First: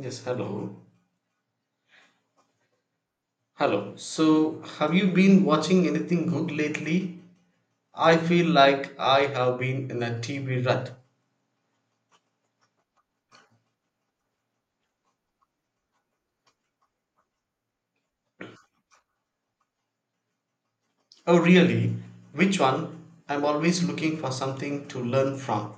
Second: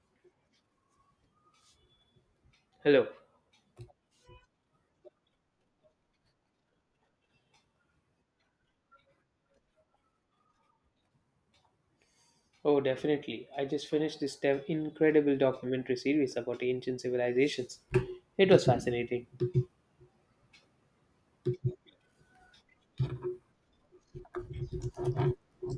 Yes, hello. Hello. Hello. So, have you been watching anything good lately? I feel like I have been in a TV rut. Oh, definitely. I just finished this incredible documentary series about ancient civilizations. It was fascinating. Oh, really? Which one? I'm always looking for something to learn from.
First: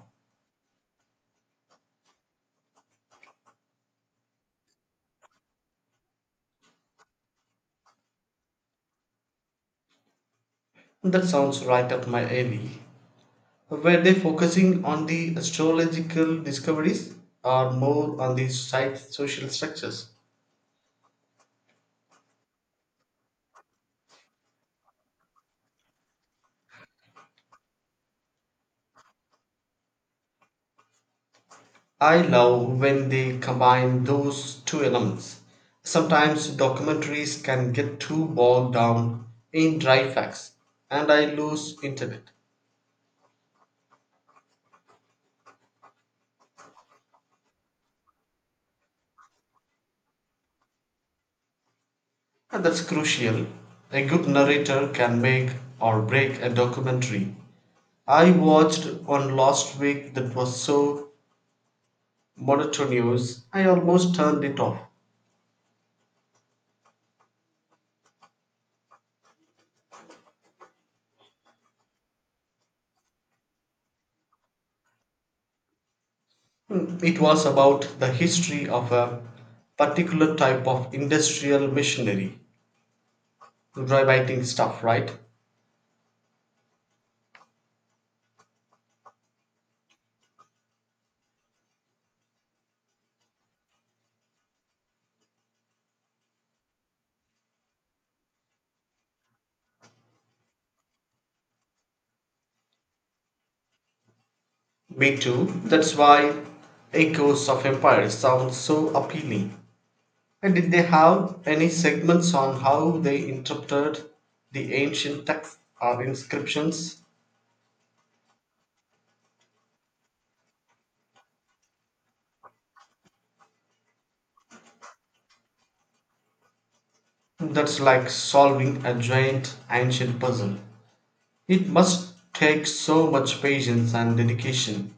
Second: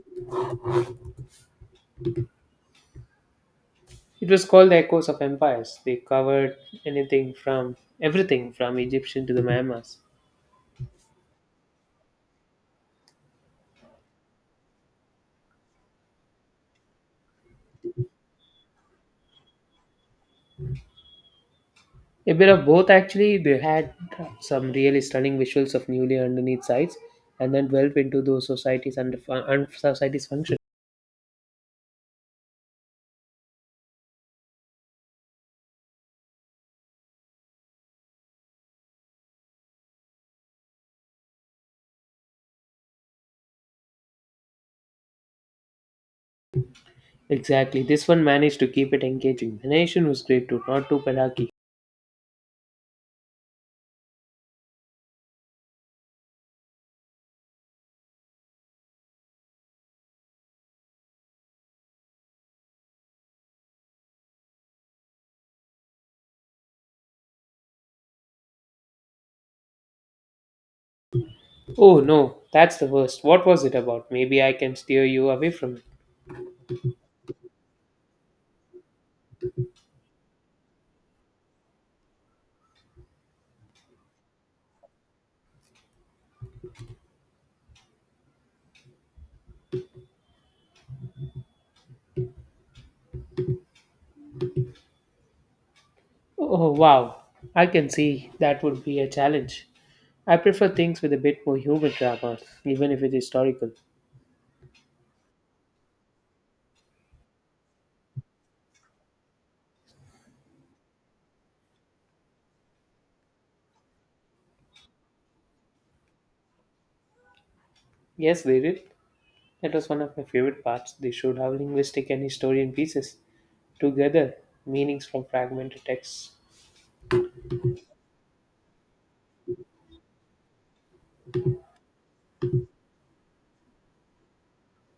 It was called The Echoes of Empires. They covered anything from everything from Egyptian to the Mayas. That sounds right up my alley. Were they focusing on the astrological discoveries or more on the site social structures? A bit of both, actually. They had some really stunning visuals of newly underneath sites and then delved into those societies and societies' function. I love when they combine those two elements. Sometimes documentaries can get too bogged down in dry facts and I lose interest. Exactly. This one managed to keep it engaging. The nation was great too, not too pedagogy. And that's crucial. A good narrator can make or break a documentary. I watched one last week that was so monotonous I almost turned it off. Oh no, that's the worst. What was it about? Maybe I can steer you away from it. It was about the history of a particular type of industrial machinery, dry writing stuff, right? Oh wow, I can see that would be a challenge. I prefer things with a bit more human drama, even if it's historical. Me too. That's why Echoes of Empire sounds so appealing. And did they have any segments on how they interpreted the ancient texts or inscriptions? Yes, they did. That was one of my favorite parts. They showed how linguistic and historian pieces together meanings from fragmented texts. That's like solving a giant ancient puzzle. It must take so much patience and dedication.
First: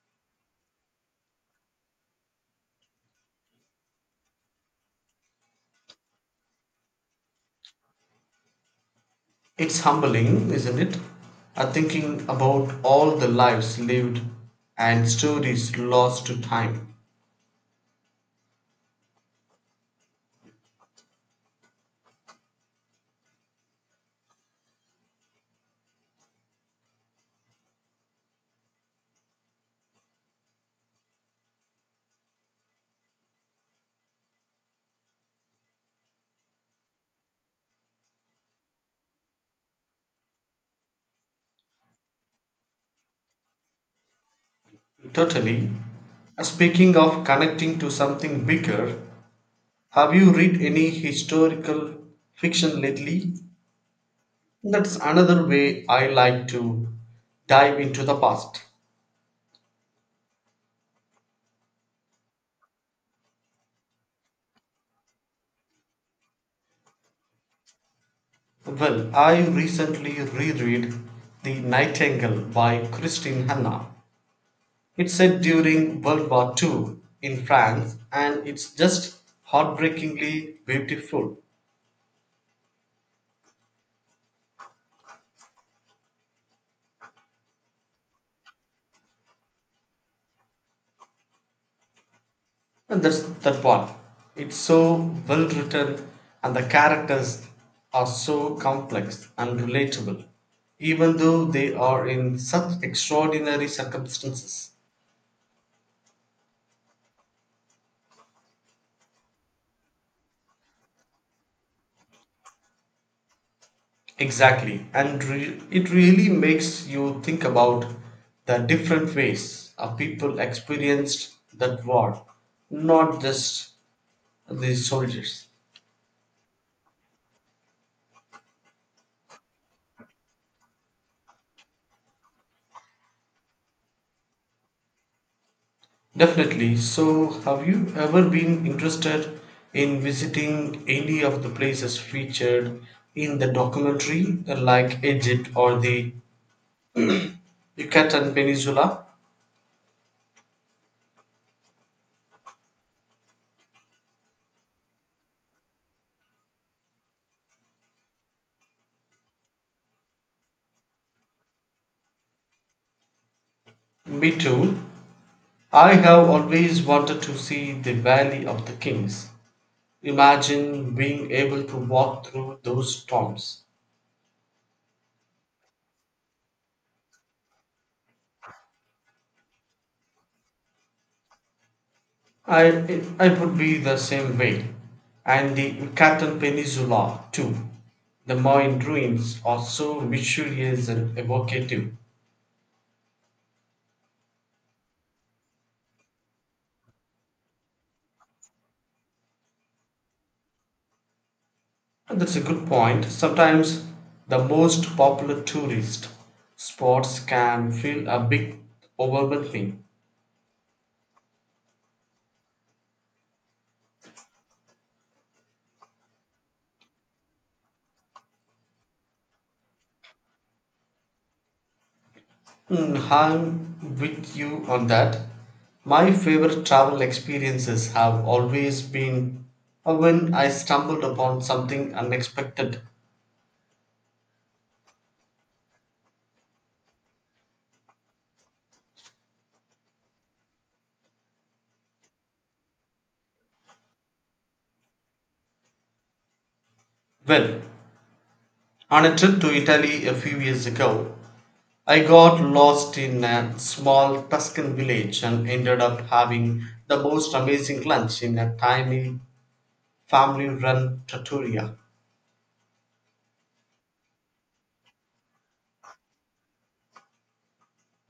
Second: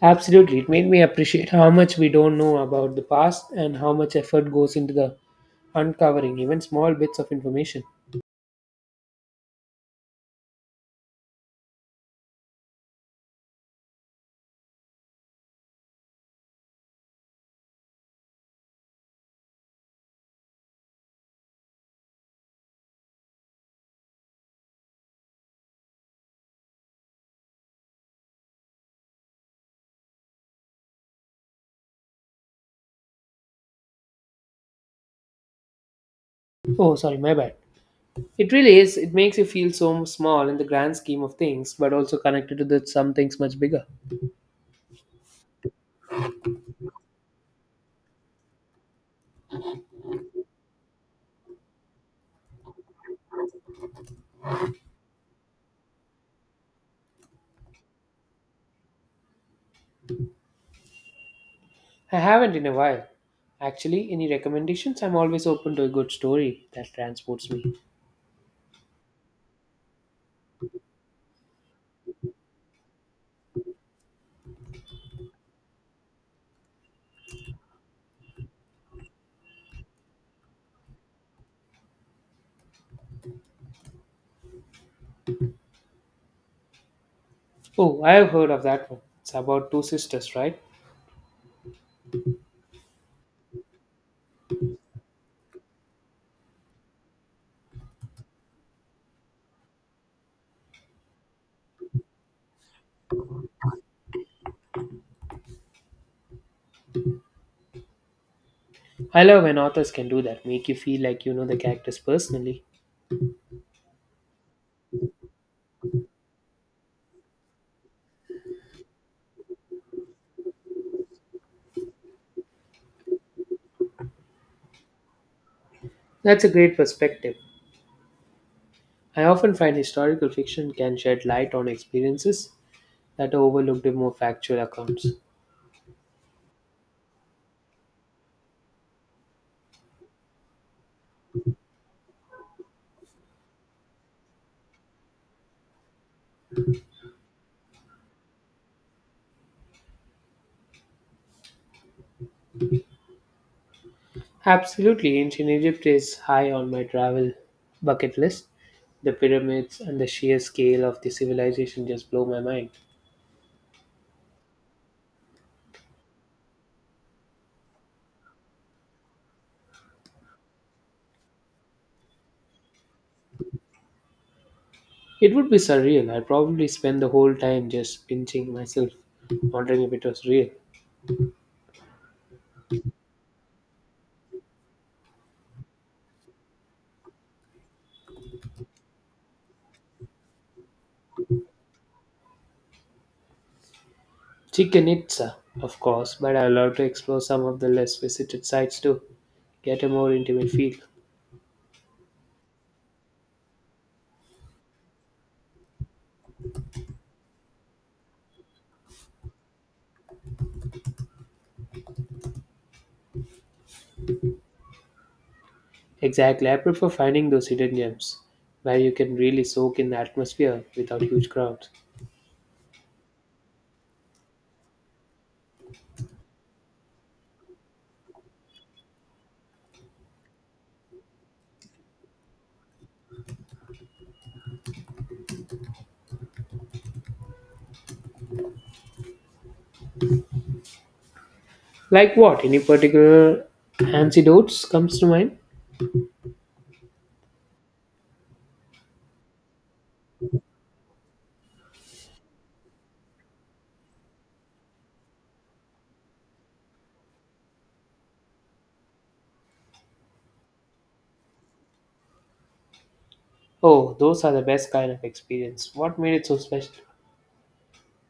Absolutely, it made me appreciate how much we don't know about the past and how much effort goes into the uncovering even small bits of information. It's humbling, isn't it? Thinking about all the lives lived and stories lost to time. Oh, sorry, my bad. It really is. It makes you feel so small in the grand scheme of things, but also connected to some things much bigger. Totally. Speaking of connecting to something bigger, have you read any historical fiction lately? That's another way I like to dive into the past. I haven't in a while. Actually, any recommendations? I'm always open to a good story that transports me. Well, I recently reread The Nightingale by Christine Hanna. It's set during World War Two in France and it's just heartbreakingly beautiful. Oh, I have heard of that one. It's about two sisters, right? And that's that one. It's so well written and the characters are so complex and relatable, even though they are in such extraordinary circumstances. I love when authors can do that, make you feel like you know the characters personally. Exactly. And it really makes you think about the different ways our people experienced that war, not just the soldiers. That's a great perspective. I often find historical fiction can shed light on experiences that are overlooked in more factual accounts. Definitely. So, have you ever been interested in visiting any of the places featured in the documentary, like Egypt or the Yucatan Peninsula? Absolutely, ancient Egypt is high on my travel bucket list. The pyramids and the sheer scale of the civilization just blow my mind. Me too. I have always wanted to see the Valley of the Kings. Imagine being able to walk through those tombs. It would be surreal. I'd probably spend the whole time just pinching myself, wondering if it was real. It would be the same way. And the Yucatan Peninsula, too. The Mayan ruins are so mysterious and evocative. Chichen Itza, of course, but I love to explore some of the less visited sites too. Get a more intimate feel. And that's a good point. Sometimes the most popular tourist spots can feel a bit overwhelming. Exactly, I prefer finding those hidden gems where you can really soak in the atmosphere without huge crowds. I'm with you on that. My favorite travel experiences have always been when I stumbled upon something unexpected. Like what? Any particular antidotes comes to mind? Well, on a trip to Italy a few years ago, I got lost in a small Tuscan village and ended up having the most amazing lunch in a tiny family run trattoria. Oh, those are the best kind of experience. What made it so special?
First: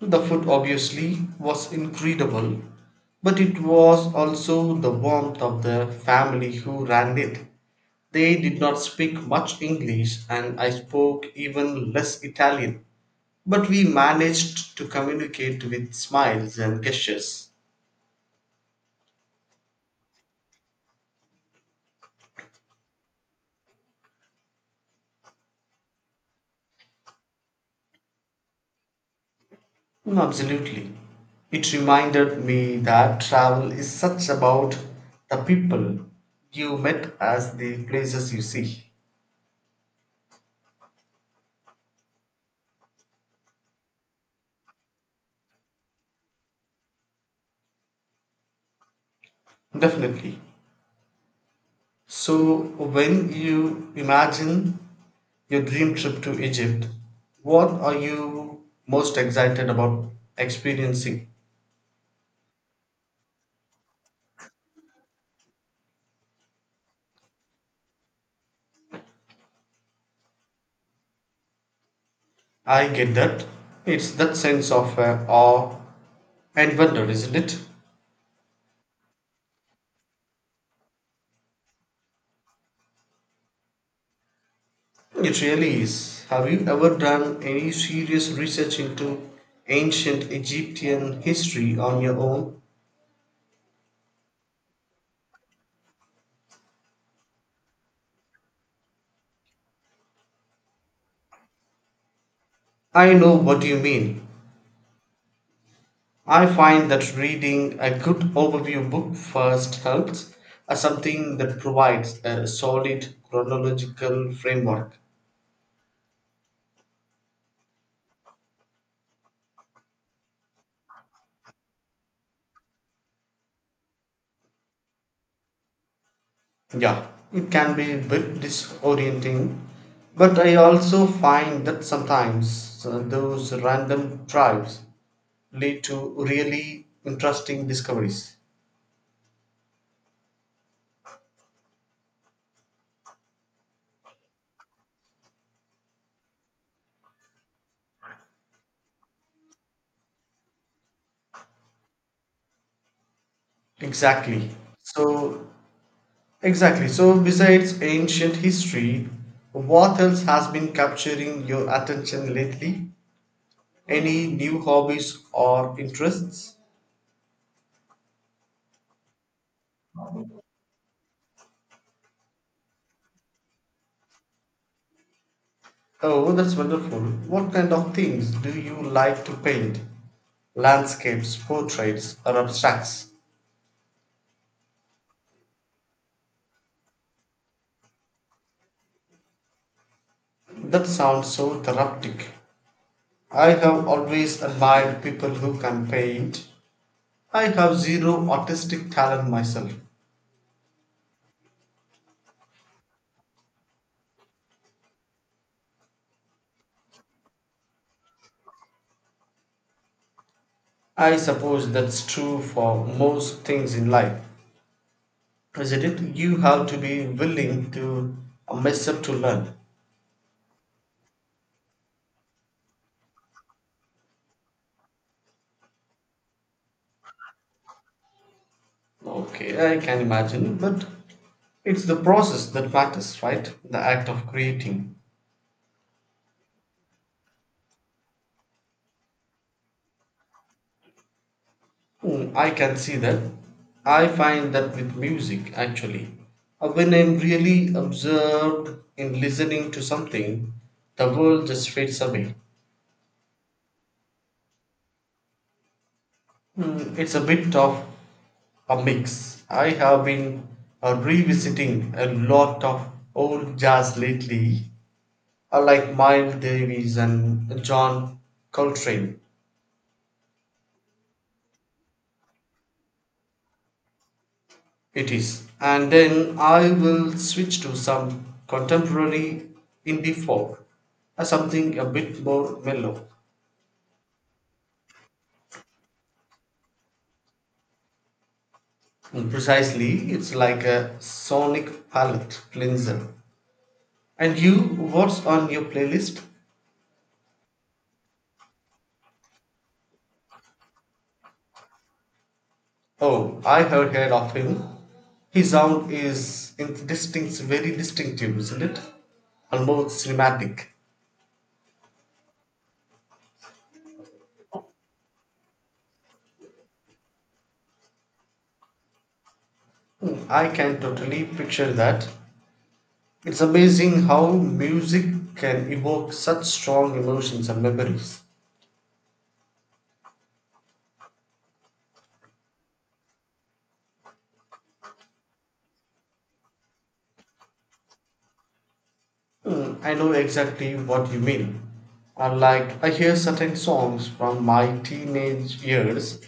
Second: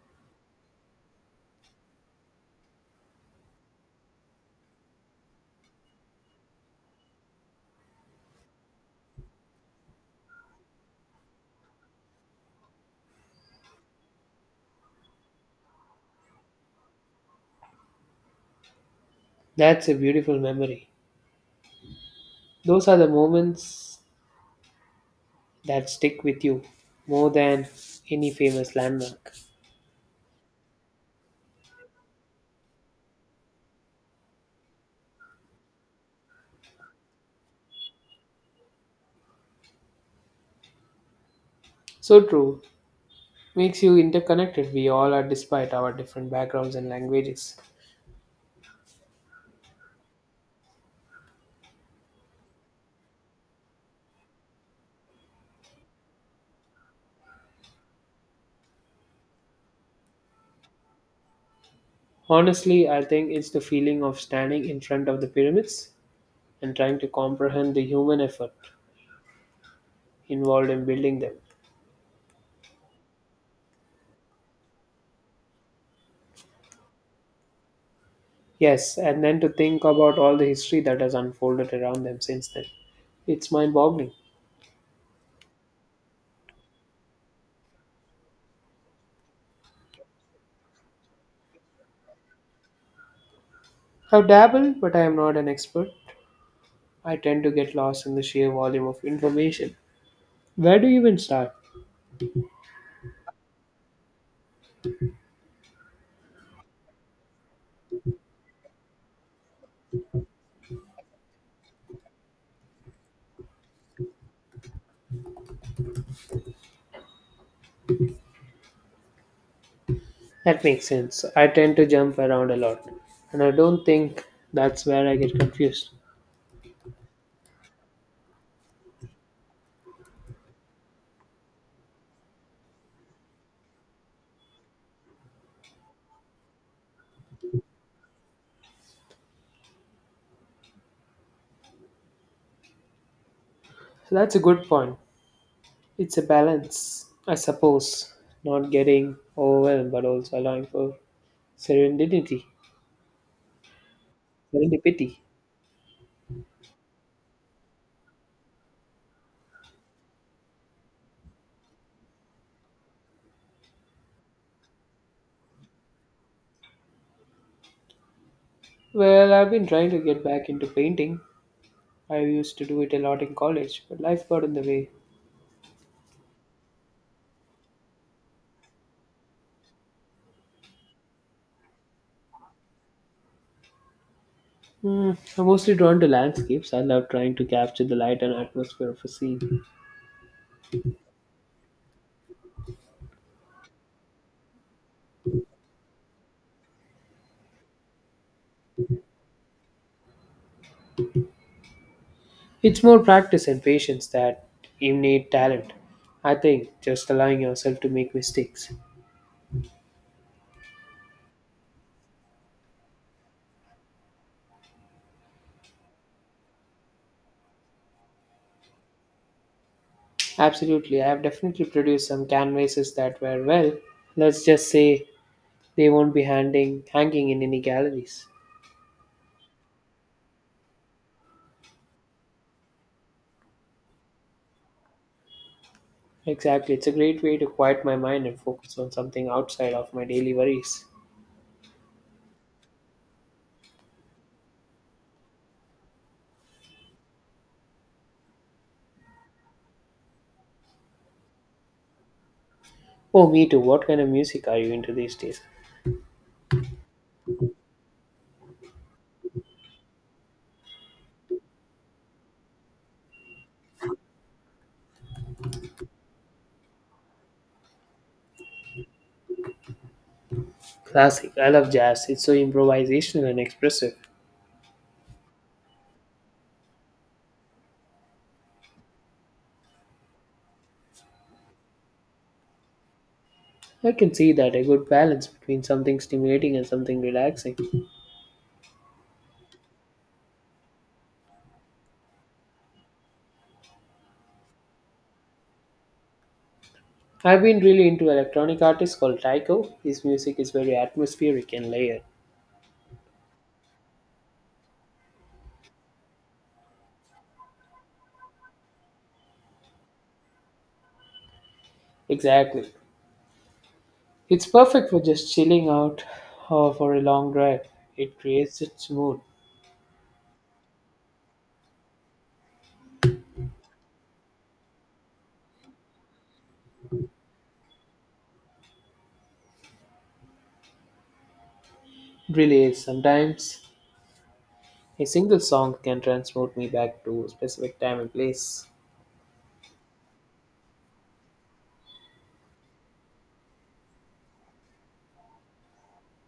The food obviously was incredible, but it was also the warmth of the family who ran it. They did not speak much English, and I spoke even less Italian, but we managed to communicate with smiles and gestures. That's a beautiful memory. Those are the moments that stick with you more than any famous landmark. No, absolutely. It reminded me that travel is such about the people you met as the places you see. So true. Makes you interconnected. We all are despite our different backgrounds and languages. Definitely. So, when you imagine your dream trip to Egypt, what are you most excited about experiencing? Honestly, I think it's the feeling of standing in front of the pyramids and trying to comprehend the human effort involved in building them. I get that. It's that sense of awe and wonder, isn't it? Yes, and then to think about all the history that has unfolded around them since then. It's mind boggling. It really is. Have you ever done any serious research into ancient Egyptian history on your own? I've dabbled, but I am not an expert. I tend to get lost in the sheer volume of information. Where do you even start? I know what you mean. I find that reading a good overview book first helps, something that provides a solid chronological framework. That makes sense. I tend to jump around a lot, and I don't think that's where I get confused. Yeah, it can be a bit disorienting, but I also find that sometimes those random tribes lead to really interesting discoveries. So that's a good point. It's a balance, I suppose. Not getting overwhelmed, but also allowing for serendipity. Exactly. Serendipity. So, exactly. So, besides ancient history, what else has been capturing your attention lately? Any new hobbies or interests? Well, I've been trying to get back into painting. I used to do it a lot in college, but life got in the way. Oh, that's wonderful. What kind of things do you like to paint? Landscapes, portraits, or abstracts? Hmm, I'm mostly drawn to landscapes. I love trying to capture the light and atmosphere of a scene. That sounds so therapeutic. I have always admired people who can paint. I have zero artistic talent myself. It's more practice and patience that innate talent. I think just allowing yourself to make mistakes. I suppose that's true for most things in life, isn't it? You have to be willing to mess up to learn. Absolutely, I have definitely produced some canvases that were well. Let's just say they won't be hanging in any galleries. Okay, I can imagine, but it's the process that matters, right? The act of creating. Exactly, it's a great way to quiet my mind and focus on something outside of my daily worries. I can see that. I find that with music, actually. When I'm really absorbed in listening to something, the world just fades away. Oh, me too. What kind of music are you into these days? It's a bit of a mix. I have been revisiting a lot of old jazz lately, like Miles Davis and John Coltrane. Classic. I love jazz. It's so improvisational and expressive. It is. And then I will switch to some contemporary indie folk, something a bit more mellow. I can see that a good balance between something stimulating and something relaxing. Precisely, it's like a sonic palette cleanser. And you, what's on your playlist? I've been really into electronic artist called Tycho. His music is very atmospheric and layered. Oh, I have heard of him. His sound is distinct, very distinctive, isn't it? Almost cinematic. Exactly. It's perfect for just chilling out or for a long drive. It creates its mood. I can totally picture that. It's amazing how music can evoke such strong emotions and memories. Really is. Sometimes a single song can transport me back to a specific time and place. I know exactly what you mean. I hear certain songs from my teenage years,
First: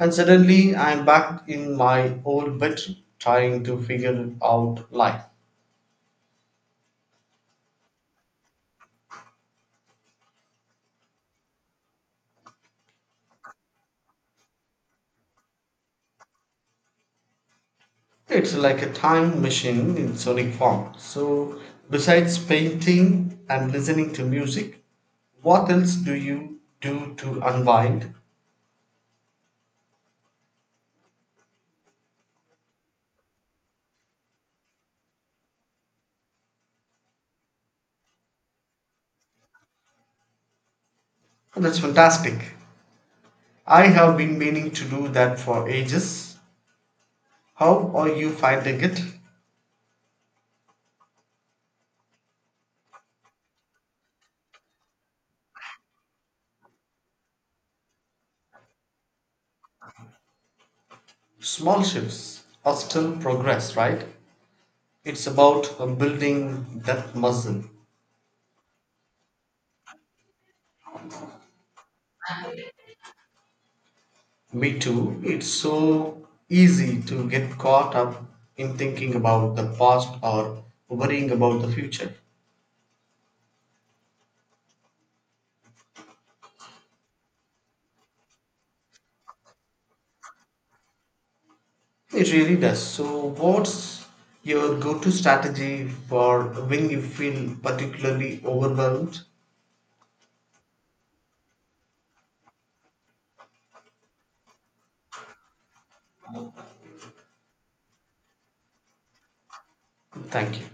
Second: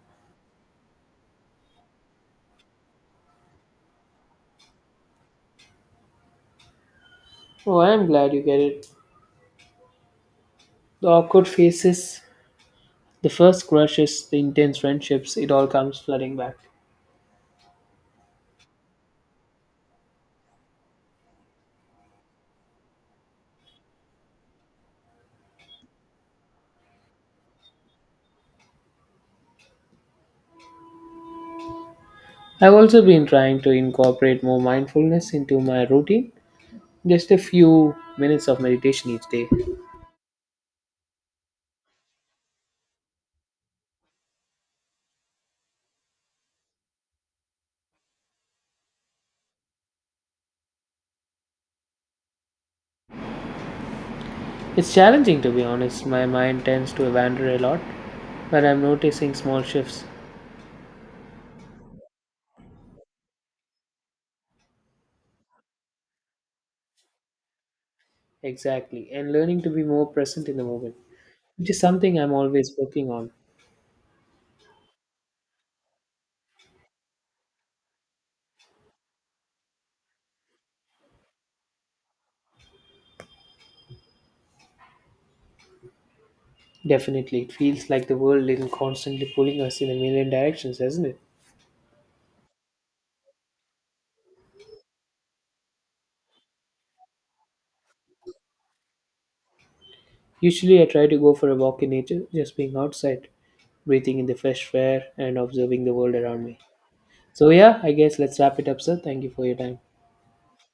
and suddenly I'm back in my old bed trying to figure out life. Oh, I'm glad you get it. The awkward faces, the first crushes, the intense friendships, it all comes flooding back. It's like a time machine in sonic form. So, besides painting and listening to music, what else do you do to unwind? I've also been trying to incorporate more mindfulness into my routine, just a few minutes of meditation each day. Oh, that's fantastic. I have been meaning to do that for ages. How are you finding it? It's challenging to be honest, my mind tends to wander a lot, but I'm noticing small shifts. Small shifts are still progress, right? It's about building that muscle. Exactly, and learning to be more present in the moment, which is something I'm always working on. Me too. It's so easy to get caught up in thinking about the past or worrying about the future. Definitely, it feels like the world is constantly pulling us in a million directions, doesn't it? It really does. So, what's your go to strategy for when you feel particularly overwhelmed? Usually, I try to go for a walk in nature, just being outside, breathing in the fresh air, and observing the world around me. So, yeah, I guess let's wrap it up, sir. Thank you for your time. Thank you.